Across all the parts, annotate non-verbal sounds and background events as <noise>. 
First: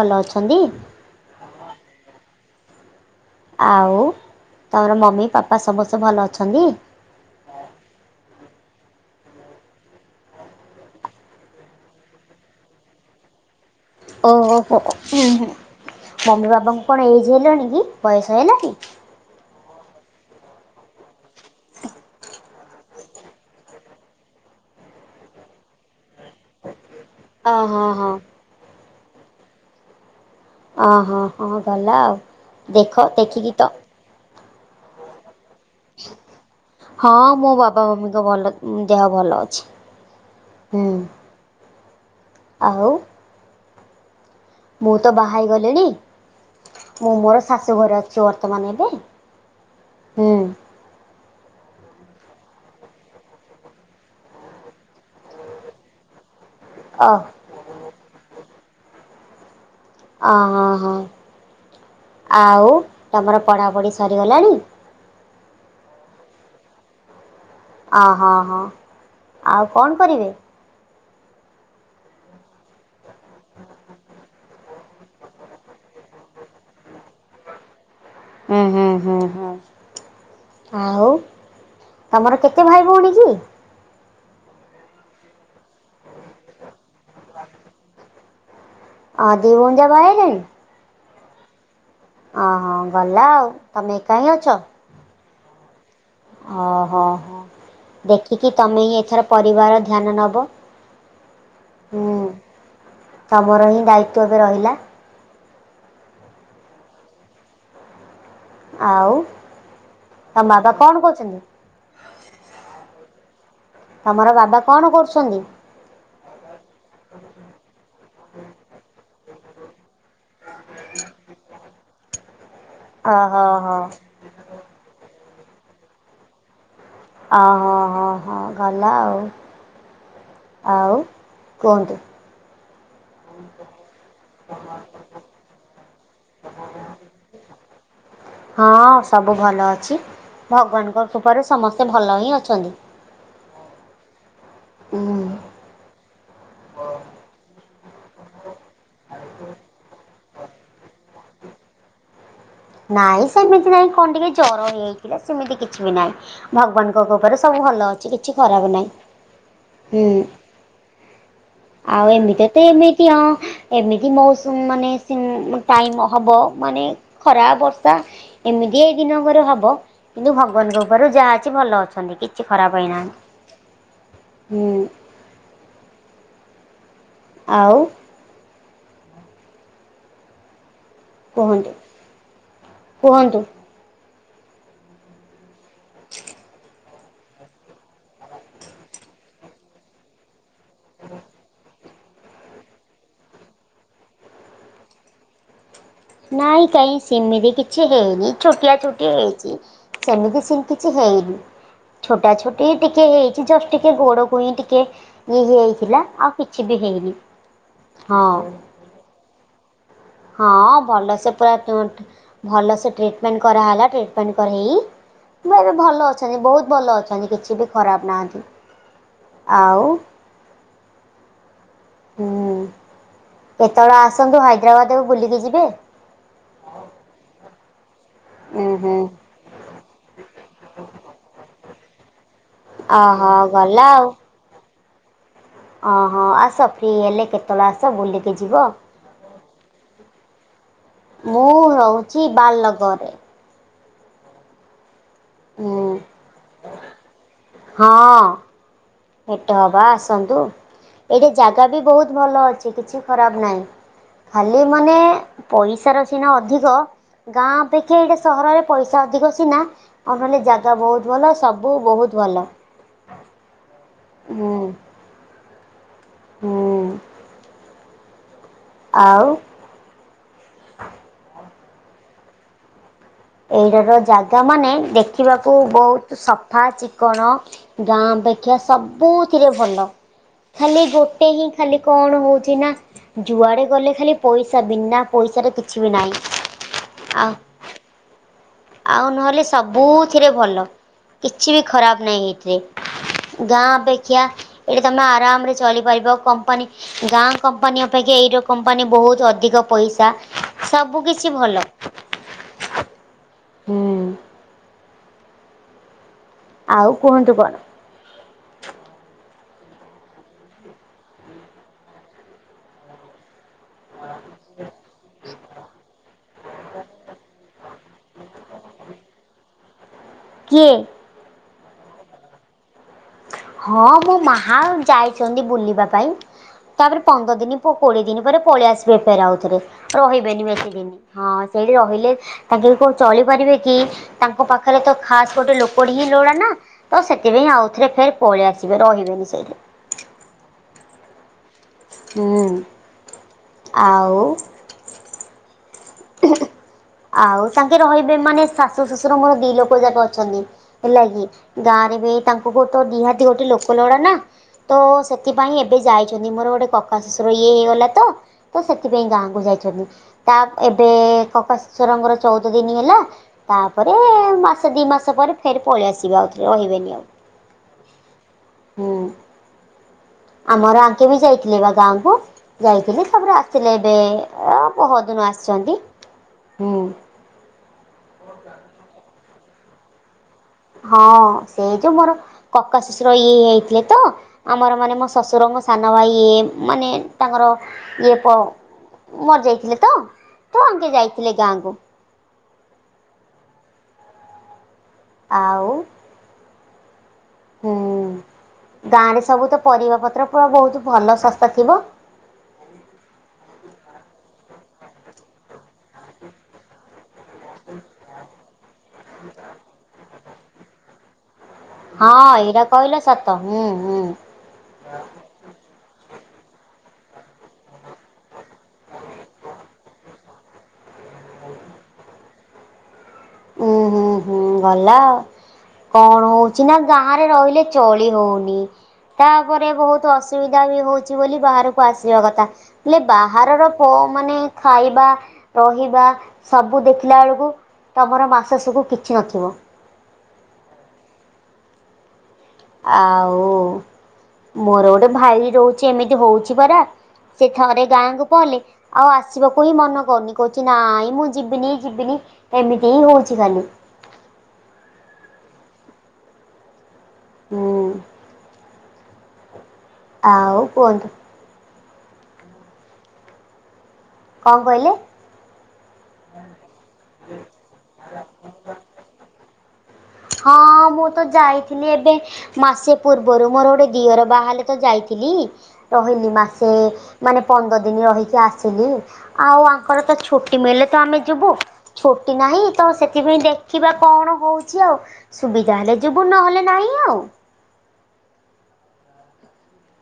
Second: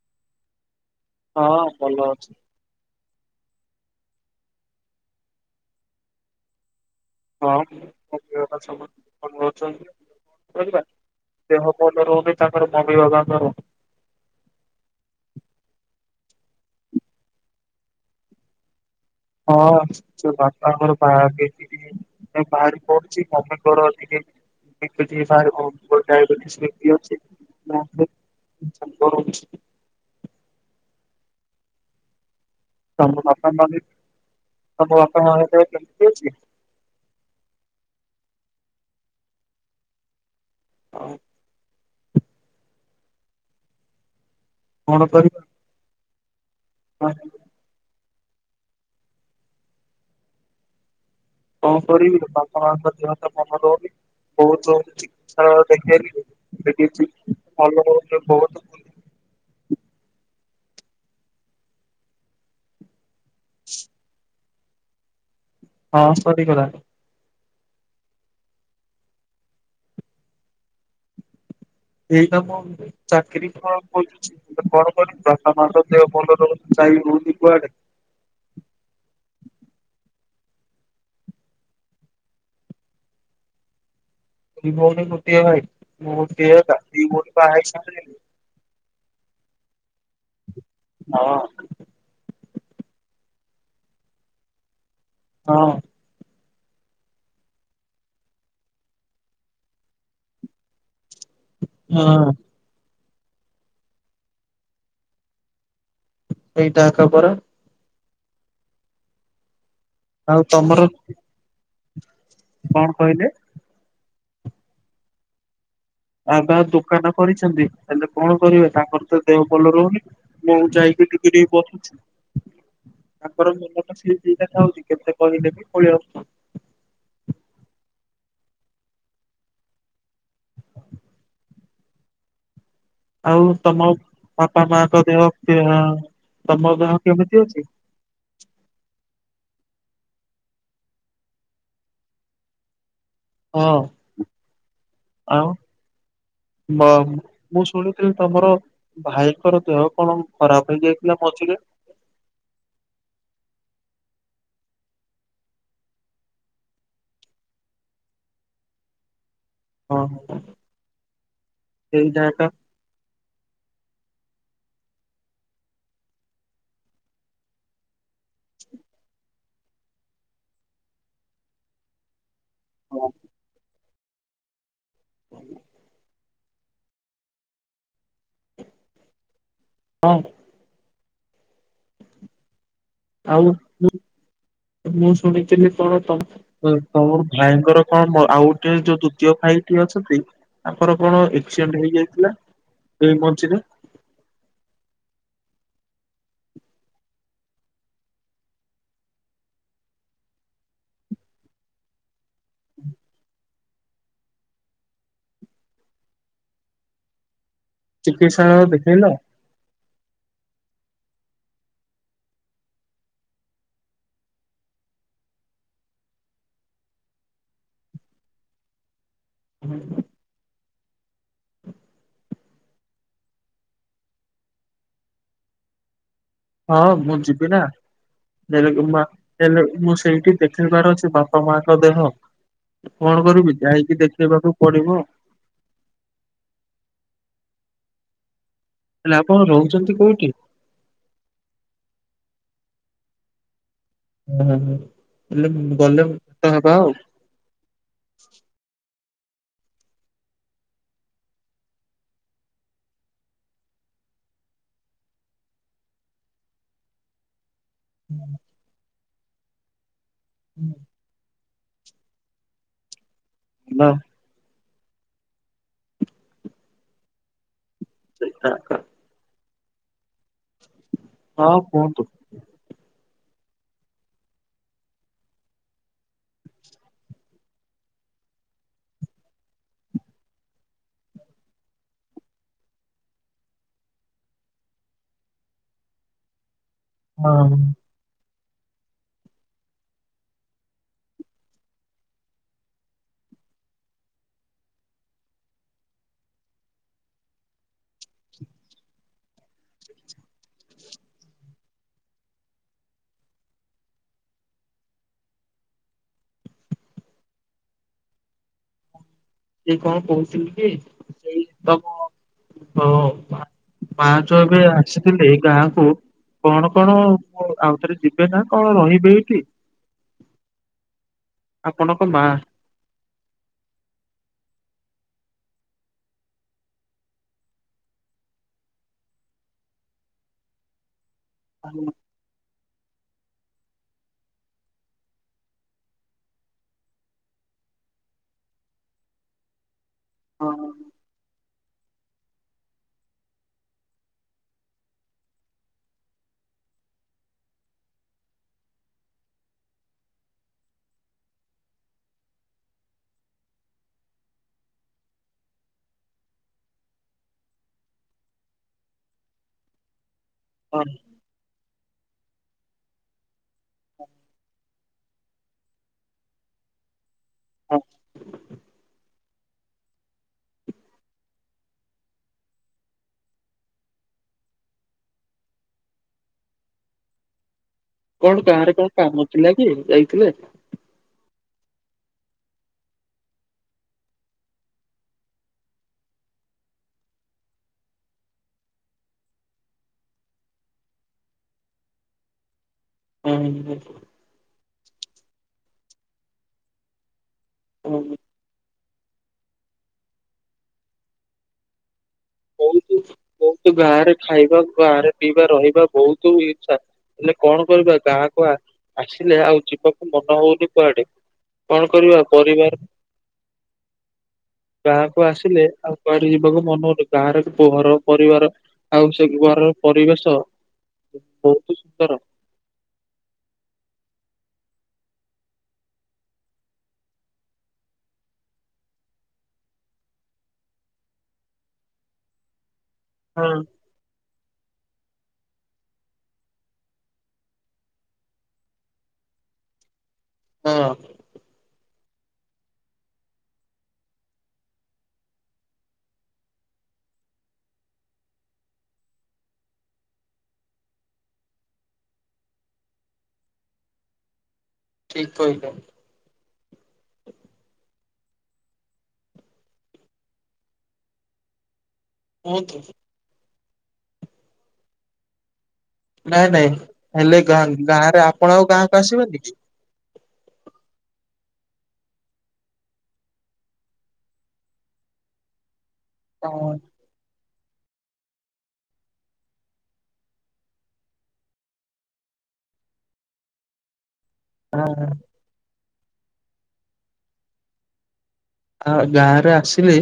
ଭଲ ଅଛନ୍ତି? ହଁ ଭଲ ଅଛି ଆଉ ତମର ମମି ପାପା ସମସ୍ତେ ଭଲ ଅଛନ୍ତି? ହଁ <unintelligible> ଭଲ ଅଛନ୍ତି। ଦେହ ଭଲ ରହୁନି ତାଙ୍କର ମମି ବାବା ଙ୍କର। ଓହୋ ହୋ ହୁଁ ହୁ। ମମି ବାବାଙ୍କୁ କଣ ଏଜ ହେଲାଣି କି ବୟସ ହେଲାଣି? ହଁ ସେ ବାପାଙ୍କର ବାହାଠି ଟିକେ ବାହାରି ପଡୁଛି ମମିଙ୍କର ଟିକେ <unintelligible> ଅ ହ ହ ହଁ। <unintelligible> ଓ ହଁ ହଁ ଗଲା ଆଉ ଦେଖ ଦେଖିକି ତ ଆମ ବାପାଙ୍କ <unintelligible> ହଁ ମୋ ବାବା ମମିଙ୍କ ଭଲ ଦେହ ଭଲ ଅଛି। ହୁଁ ଆଉ ଆଉ। ମୁଁ ତ କଣ ବାହା ହେଇ ଗଲିଣି ମୁଁ କରିବା? ମୋର ଶାଶୁ ଘରେ ଅଛି। ସେ ବର୍ତ୍ତମାନ ଏବେ? ହୁଁ। କଉ କରିବି ବାପା ମା ଙ୍କ ଦେହ ତ ଭଲ ରହୁନି। ବହୁତ <unintelligible> ଦେଖେଇଲିନି ଓ କିଛି ଭଲ ହେଉନି। ଓ ହଁ ହଁ ଆଉ ତମର ପଢ଼ାପଢ଼ି ସରିଗଲାଣି? ହଁ ସରିଗଲାଣି। ଅହଁ ହଁ ଆଉ କଣ କରିବେ? ଏଇନା ମୁଁ ଚାକିରୀ କଣ କରୁଛି। କଣ କରିବି ବାପା ମାଙ୍କ ଦେହ ଭଲ ରହୁନି କିଏ କୋଉଠି କୁଆଡେ? ହୁଁ ହୁଁ ହୁଁ ହ ହୁଁ। ଆଉ ତମର କେତେ ଭାଇ ଭଉଣୀ କି? ଦି ଭଉଣୀ ଗୋଟିଏ ଭାଇ। ମୁ ଗୋଟିଏ ଏକା ଦି ଭଉଣୀ ବାହା ହୋଇସାରିଲେଣି। ହଁ ଦି ଭଉଣୀ ଯା ବାହାହେଲେଣି? ହଁ। ଅ ହ ଭଲ ଆଉ ତମେ ଏକା ହିଁ ଅଛ? ହଁ। ଓ ହୋ ହୋ। ଦେଖିକି ତମେ ହିଁ ଏଥର ପରିବାର ଧ୍ୟାନ ନବ। ହୁଁ। ହଁ। ତମର ହିଁ ଦାୟିତ୍ୱ ଏବେ ରହିଲା। ସେଇଟା ଏକା ପରା। ଆଉ ତମ ଆଉ ବାବା ତମର କଣ କରୁଛନ୍ତି? କଣ କହିଲେ? ତମର ବାବା କଣ କରୁଛନ୍ତି? ବାବା ଦୋକାନ କରିଛନ୍ତି ହେଲେ କଣ କରିବେ ତାଙ୍କର ତ ଦେହ ଭଲ ରହୁନି ମୁଁ ଯାଇକି ଟିକେ ଟିକେ କରୁଛି। ଓହୋ ତାଙ୍କର ହୋ ମୁନ ତ ସିଏ ଯ ଦେଥା ହଉଛି କେତେ କହିଲେ ବି ପଳେଇଆସୁଚ। ଓ ହୋ ହୋ। ହଁ ଗଲା ଆଉ ଆଉ କୁହନ୍ତୁ। ଆଉ ତମ ବାପା ମାଙ୍କ ଦେହ ଦେହ ତମ ଦେହ କେମିତି ଅଛି? ହଁ ସବୁ ଭଲ ଅଛି। ଭଗବାନଙ୍କ କୃପାରୁ ସମସ୍ତେ ଭଲ ହିଁ ଅଛନ୍ତି। ହଁ ଉଁ ଆଉ। ବା ମୁଁ ଶୁଣିଥିଲି ତମର ଭାଇଙ୍କର ଦେହ କଣ ଖରାପ ହେଇ ଯାଇଥିଲା ମଝିରେ। ନାଇଁ ସେମିତି ନାଇଁ କଣ ଟିକେ ଜର ହେଇଯାଇଥିଲା ସେମିତି କିଛି ବି ନହିଁ ଭଗବାନଙ୍କ କୃପାରୁ ସବୁ ଭଲ ଅଛି କିଛି ଖରାପ ନାହିଁ। ହଁ ହୁଁ ହଁ ଆଉ ସେଇଟା ଏକା ଏମିତି ତ ଏମିତି ହଁ। ଏମିତି ମୋୖସୁମୁଁ ମାନେ ସିଂ ଟାଇମ ହବ ମାନେ ଖରା ବର୍ଷା ଏମିତି ଏଇ ଦିନଙ୍କର ହବ କିନ୍ତୁ ଭଗବାନଙ୍କ କୃପାରୁ ଯାହା ଅଛି ଭଲ ଅଛନ୍ତି କି କିଛି ଖରାପହେଇନାହିଁ ହୁଁ ଆ ଆଉ। <unintelligible> କୁହନ୍ତୁ। କୁହନ୍ତୁ। ଆଉ ମୁ ମୁଁ ଶୁଣିଥିଲି କଣ ତମ ହ ତମ ଭାଇଙ୍କର କଣ ମ ଆଉ ଗୋଟେ ଯୋଉ ଦ୍ଵିତୀୟ ଭାଇ ଟିଏ ଅଛନ୍ତି? ତାଙ୍କର କଣ ଏକ୍ସିଡେଣ୍ଟ ହେଇଯାଇଥିଲା ଏଇ ମଝିରେ। ନାଇଁ କାଇଁ ସେମିତି କିଛି ହେଇନି ଛୋଟିଆ ଛୋଟିଆ ହେଇଛି। ସେମିତି ସେମିତି କିଛି ହେଇନି ଛୋଟା ଛୋଟି ଟିକେ ହେଇଛି ଜଷ୍ଟ ଟି ଟିକେ ଗୋଡକୁଇଁ ଟିକେ ଇ ହେଇଥିଲା ଆଉ କିଛି ବି ହେଇନି। ହଁ ଚିକିତ୍ସାୟ ଦେଖେଇଲ। ହଁ ଭଲସେ ପୁରା ଭଲ ସେ ଟ୍ରିଟମେଣ୍ଟ କରାହେଲା ଟ୍ରିଟମେଣ୍ଟ କରେଇ ମୁଁ ଏବେ ଭଲ ଅଛନ୍ତି ବହୁତ ଭଲ ଅଛନ୍ତି କିଛି ବି ଖରାପ ନାହାନ୍ତି। ଆଉ। ହୁଁ କେତେବେଳେ ଆସନ୍ତୁ ହାଇଦ୍ରାବାଦକୁ ବୁଲିକି ଯିବେ। ହଁ ମୁଁ ଯିବି ନା। ଉୁଁ ନେଲେ ହୁଁ କିମ୍ବା ମୁଁ ସେଇଠି ଦେଖେଇିବାର ଅଛି ବାପା ମାଙ୍କ ଦେହ। କଣ ଓହୋ କରିବି ଯାଇକି ଦେଖେଇବାକୁ ପଡ଼ିବ। ଅହ ଆସ ଫ୍ରି ହେଲେ କେତେବେଳେ ଆସ ବୁଲିକି ଯିବ। ହେଲେ ଆପଣ ରହୁଛନ୍ତି କୋଉଠି? ମୁଁ ରହୁଛି ବାଲଲଗରରେ। ହୁଁ ହୁଁ ହେଲେ ହୁଁ ଗଲେ ଭେଟ ହେବା ଆଉ। ହଁ। ଭେଟ ହବା ଆସନ୍ତୁ। ଏଠି ଜାଗା ବି ବହୁତ ଭଲ ଅଛି କିଛି ଖରାପ ନାହିଁ। ଖାଲି ମାନେ ପଇସାର ସିନା ଅଧିକ ଗାଁ ଅପେକ୍ଷା ଏଇଟା ସହରରେ ପଇସା ଅଧିକ ସିନା ଆଉ ନହେଲେ ଜାଗା ବହୁତ ଭଲ ସବୁ ସବୁ ବହୁତ ଭଲ। ହୁଁ। ହୁଁ। ସେ <unintelligible> ଆଉ ହଁ କୁହନ୍ତୁ। ଏଇଟାର ଜାଗା ମାନେ ଦେଖିବାକୁ ବହୁତ ସଫା ଚିକଣ ଗାଁ ଦେଖିଆ ସବୁଥିରେ ଭଲ ଖାଲି ଗୋଟେ ହିଁ ଖାଲି କଣ ହଉଚି ନା ଯୁଆଡେ ଗଲେ ଖାଲି ପଇସା ବିନା ପଇ ପଇସାରେ କିଛି ବି ନାହିଁ। ଆଉ ମାମ ଆଉ ନହେଲେ ସବୁଥିରେ ଭଲ କିଛି ବି ଖରାପ ନାହିଁ ଏଇଥିରେ। ଗାଁ ଅପେକ୍ଷା ଏଠି ତମେ ଆରାମରେ ଚଳିପାରିବ କମ୍ପାନୀ ଗାଁ କମ୍ପାନୀ ଅପେକ୍ଷା ଏଇଯୋଉ କମ୍ପାନୀ ବହୁତ ଅଧିକ ପଇସା ସବୁ କିଛି ଭଲ। ହୁଁ। ଆଉ କୁହନ୍ତୁ କଣ। ଏଇ କଣ କହୁଥିଲି କି ସେଇ ତମ ପାଞ୍ଚ ଏବେ <unintelligible> ଏଇ ଗାଁ କୁ କଣ କଣ ଆଉ ଥରେ ଯିବେ ନା କଣ ରହିବେ ଏଇଠି? କିଏ? ଆପଣ ଙ୍କ ମା। ହଁ ମୁଁ ମାହା ଯାଇଚନ୍ତି ବୁଲିବା ପାଇଁ। ତାପରେ ପନ୍ଦର ଦିନ କୋଡିଏ ଦିନ ପରେ ପଳେଇ ଆସିବେ ଫେରେ ଆଉଥରେ ରହିବେନି ବେଶୀ ଦିନ। ହଁ ସେଇଠି ରହିଲେ ତାଙ୍କେ କଣ ଚଳିପାରିବେ କି ତାଙ୍କ ପାଖରେ ତ ଖାସ ଗୋଟେ ଲୋକଟି ହିଁ ଲୋଡ଼ା ନା ତ ସେଥିପାଇଁ ଆଉ ସେଥିରେ ଫେରେ ପଳେଇ ଆସିବେ ରହିବେନି ସେଇଠି। ହଁ। ହୁଁ ଆଉ। <inaudible> ଆଉ ତାଙ୍କେ ରହିବେ ମାନେ ଶାଶୁ ଶ୍ୱଶୁର ମୋର ଦି ଲୋକ ଯାକ ଅଛନ୍ତି ହେଲା କି ଗାଁ ନିହାତି ଗୋଟେ ଲୋକ ଲୋଡ଼ା ନା ତ ସେଥିପାଇଁ ଏବେ ଯାଇଛନ୍ତି ମୋର ଗୋଟେ କ କା ଶଶୁର ଇଏ ହେଇଗଲା ତ ତ ସେଥିପାଇଁ ଗାଁକୁ ଯାଇଚନ୍ତି। ହଁ ଏବେ କକା ଶ୍ୱଶୁରଙ୍କର ଚଉଦ ଦିନ ହେଲା ତାପରେ ମାସେ ଦି ମାସ ପରେ ଫେରେ ପଳେଇ ଆସିବେ ଆଉ ଥରେ ରହିବେନି ଆଉ। ହଁ। ହୁଁ। ଆମର ଆଙ୍କେ ବି ଯାଇଥିଲେ ବା ଗାଁକୁ ଯାଇଥିଲେ ତାପରେ ଆସିଥିଲେ ଏବେ ଏ ପରଦିନ ଆ ଆସୁଚନ୍ତି ହୁଁ। କଣ ଗାଁ ରେ କଣ କାମ ଥିଲା କି ଯାଇଥିଲେ। ହଁ ସେଇ ଯୋଉ ମୋର କକା ଶ୍ୱଶୁର ଇଏ ହେଇଯାଇଥିଲେ ତ ଆମର ମାନେ ମୋ ଶଶୁର ମୋ ସାନ ଭାଇ ମାନେ ତାଙ୍କର ଇଏ ପ ମରି ଯାଇଥିଲେ ତ ତ ଆଙ୍କେ ଯାଇଥିଲେ ଗାଁକୁ। ଉହୁଁ। ଆଉ ହୁଁ। ହଁ, ଗାଁ ରେ ସବୁ ତ ପରିବା ପତ୍ର ପୁରା ବହୁତ ଭଲ ଶସ୍ତା ଥିବ। ବହୁତ ବହୁତ ଗାଁରେ ଖାଇବା ଗାଁରେ ପିଇବା ରହିବା ବହୁତ ଇଛା। ହେଲେ କଣ କରିବା ଗାଁକୁ ଆସିଲେ ଆଉ ଯିବାକୁ ମନ ହଉନି କୁଆଡେ। କଣ ହଁ କରିବା ଏଇଟା ପରିବାର କହିଲ ସତ ହୁଁ। ହୁଁ ଗାଁକୁ ଆସିଲେ ଆଉ କୁଆଡି ଯିବାକୁ ମନ ହଉନି ଗାଁରେ ଘର ପରିବାର ଆଉ ସେ ଘରର ପରିବେଶ ବହୁତ ସୁନ୍ଦର। ଉୁଁ ହୁଁ ହୁଁ ଗଲା ଆ କଣ ହଉଛି ନା ଗାଁରେ ରହିଲେ ଚଳି ହଉନି। ତାପରେ ବହୁତ ଅସୁବିଧା ବି ହଉଛି ବୋଲି ବାହାରକୁ ଆସିବା କଥା। ହେଲେ ହଁ ବାହାରର ପ ମାନେ ଖାଇବା ରହିବା ସବୁ ଦେଖିଲା ବେଳକୁ ତାପର ମାସେ ସବୁ କିଛି ନଥିବ। ହଁ। ଆଉ ମୋର ଗୋଟେ ଭାଇ ରହୁଛି ଏମିତି ହଉଛି ପରା। ସେ ଥରେ ଗାଁକୁ ପହଲେ ଆଉ ଆସିବାକୁ ହିଁ ମନ କରୁନି କହୁଛି ନାଇଁ ମୁଁ ଯିବିନି ଯିବିନି। ଏମିତି ହିଁ ହଉଛି ଖାଲି। ଠିକ କହିଲେ। ହୁଁ। ଆଉ କୁହନ୍ତୁ। <unintelligible> ଆ ତ କଣ କହିଲେ? ନାଇଁ ନାଇଁ ହେଲେ ଗାଁ ଗାଁରେ ଆପଣ ଆଉ ଗାଁକୁ ଆସିବନି କି? ହଁ ମୁଁ ତ ଯାଇଥିଲି ଏବେ ମାସେ ପୂର୍ବରୁ ମୋର ଗୋଟେ ଦିଅର ବାହା ହେଲେ ତ ଯାଇ ଯାଇଥିଲି, ରହିଲି ମାସେ ହଁ ମାନେ ପନ୍ଦର ଦିନ ରହିକି ଆସିଲି। ଆଉ ଆଙ୍କର ତ ଛୁଟି ମିଳିଲେ ତ ଆମେ ଯିବୁ ଛୁଟି ନା ନାଇଁ ତ ସେଥିପାଇଁ ଦେଖିବା କଣ? ହେଇଚି ଆଉ ହଁ। ସୁବିଧା ହେଲେ ଯିବୁ ନହେଲେ ନାହିଁ ଆଉ। ଆ ଗାଁରେ ଆସିଲେ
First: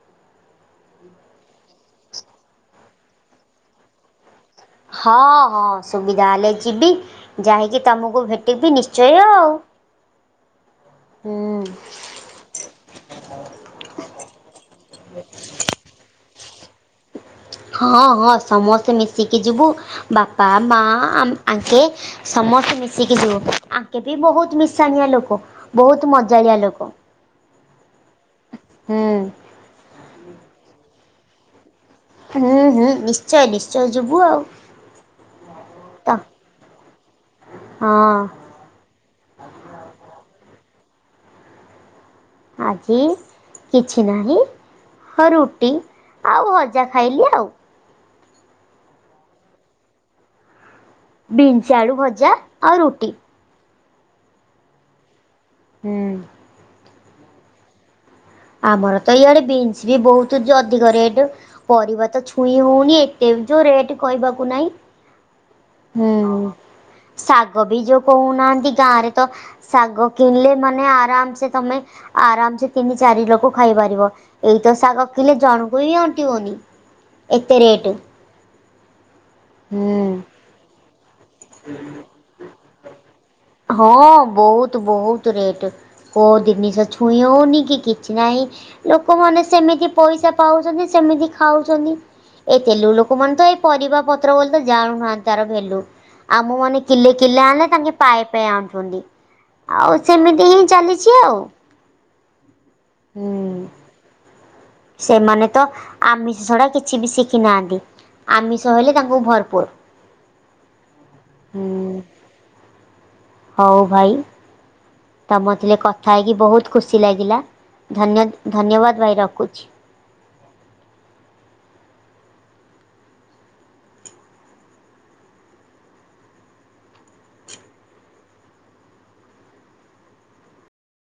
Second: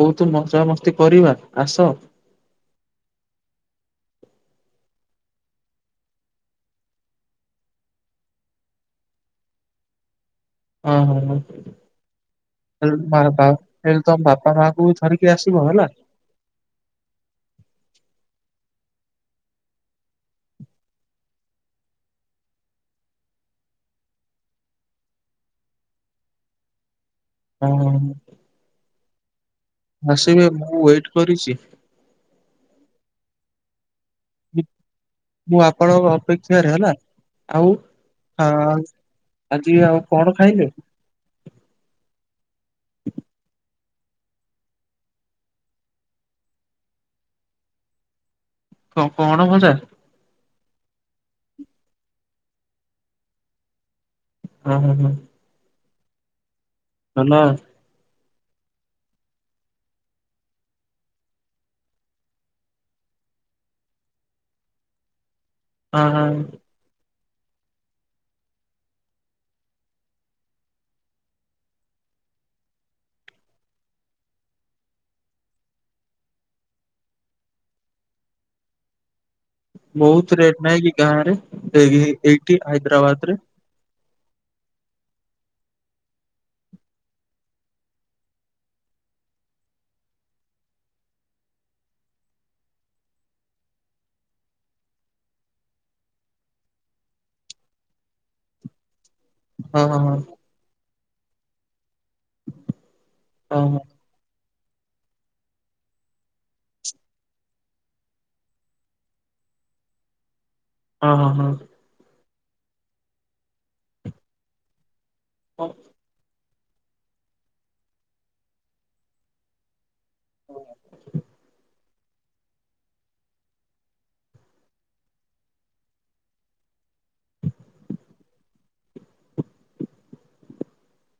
ବହୁତ ମଜାମସ୍ତି କରିବା ଆସ। ହଁ ହଁ ସୁବିଧା ହେଲେ ଯିବି ଯାଇକି ତମକୁ ଭେଟିବି ନିଶ୍ଚୟ ଆଉ। <inaudible> ହଁ ହ ହ। ହୁଁ। ହେଲେ ତ ମ ବା ହେଲା ତମ ବାପା ମାଙ୍କୁ ଧରିକି ଆସିବ ହେଲା। ହଁ ହଁ ସମସ୍ତେ ମିଶିକି ଯିବୁ, ବାପା ମା ଆ ଆଙ୍କେ ସ ମସ୍ତେ ମିଶିକି ଯିବୁ, ଆଙ୍କେ ବି ବହୁତ ମିଶାଣିଆ ଲୋକ, ବହୁତ ମଜାଳିଆ ଲୋକ। ହଁ। ହୁଁ। ଆସିବେ ମୁଁ ୱେଟ କରିଚି। ହୁଁ ହୁଁ ନିଶ୍ଚୟ ନିଶ୍ଚୟ। ଯିବୁ ଆଉ <inaudible> ମୁଁ ତ ଆପଣଙ୍କ ଅପେକ୍ଷାରେ ହେଲା ଆଉ ହଁ ହ ଆଜି ଆଉ କଣ ଖାଇଲେ? ଆଜି କିଛି ନାହିଁ। ହଁ ରୁଟି ଆଉ ହଜା ଖାଇଲି ଆଉ। କଣ କଣ ଭଜା? ବିନ୍ସ ଆଳୁ ଭଜା ଆଉ ରୁଟି। ଅ ହ ହଁ। ହୁଁ। ଧନ ଆମର ତ ଇଆଡେ ବିନ୍ସ ବି ବହୁତ ଚ ଅଧିକ ରେଟ ପରିବା ତ ଛୁଇଁ ହଉନି ଏତ ଯୋଉ ରେଟ କହିବାକୁ ନାଇଁ ହଁ ହଁ। ହୁଁ। ଶାଗ ବି ଯୋଉ କହୁନାହାନ୍ତି ଗାଁରେ ତ ଶାଗ କିଣିଲେ ମାନେ ଆରାମ ସେ ତମେ ଆରାମ ସେ ତିନି ଚାରି ଲୋକ ଖାଇପାରିବ, ଏଇତ ଶାଗ କିଣିଲେ ଜଣଙ୍କୁ ବି ଅଣ୍ଟିବନି। ଏତେ ରେଟ୍। ହୁଁ ବହୁତ ରେଟ ନେଇ କି ଗାଁ ରେ ଏ- ଏଇଠି ହାଇଦ୍ରାବାଦ ରେ? ହଁ ବହୁତ ବହୁତ ରେଟ, କୋଉ ଦିନିଷ ଛୁଇଁ ହଉନି କି କିଛି ନାହିଁ। ଲୋକମାନେ ସେମିତି ପଇସା ପାଉଚନ୍ତି ସେମିତି ଖାଉଚନ୍ତି। ଏଇ ତେଲୁଗୁ ଲୋକ ମାନେ ତ ଏଇ ପରିବା ପତ୍ର ବୋଲି ତ ଜାଣୁନାହାନ୍ତି ତାର ଭେଲ୍ୟୁ। ଆମ ମାନେ କିଲେ କିଲେ ଆଣିଲେ ତାଙ୍କେ ପାଏ ଙ୍କ ପାଏ ଆଣୁଚନ୍ତି ହଁ ଆଉ ହଁ ହଁ। ସେମିତି ହିଁ ଚାଲିଚି ଆଉ। ଅ ହୋ। ସେମାନେତ ଆମିଷ ଛଡା କିଛି ବି ଶିଖି ନାହାଁନ୍ତି। ଆମିସ ହେଲେ ତାଙ୍କୁ ଭରପୁର। ଅ ହଁ ହଁ। ହୁଁ ହଉ ଭାଇ। ହଁ ତମଥିଲେ କଥା ହେଇକି ବହୁତ ଖୁସି ଲାଗିଲା ଧନ୍ୟ ଧନ୍ୟବାଦ ଭାଇ ରଖୁଚି। <inaudible>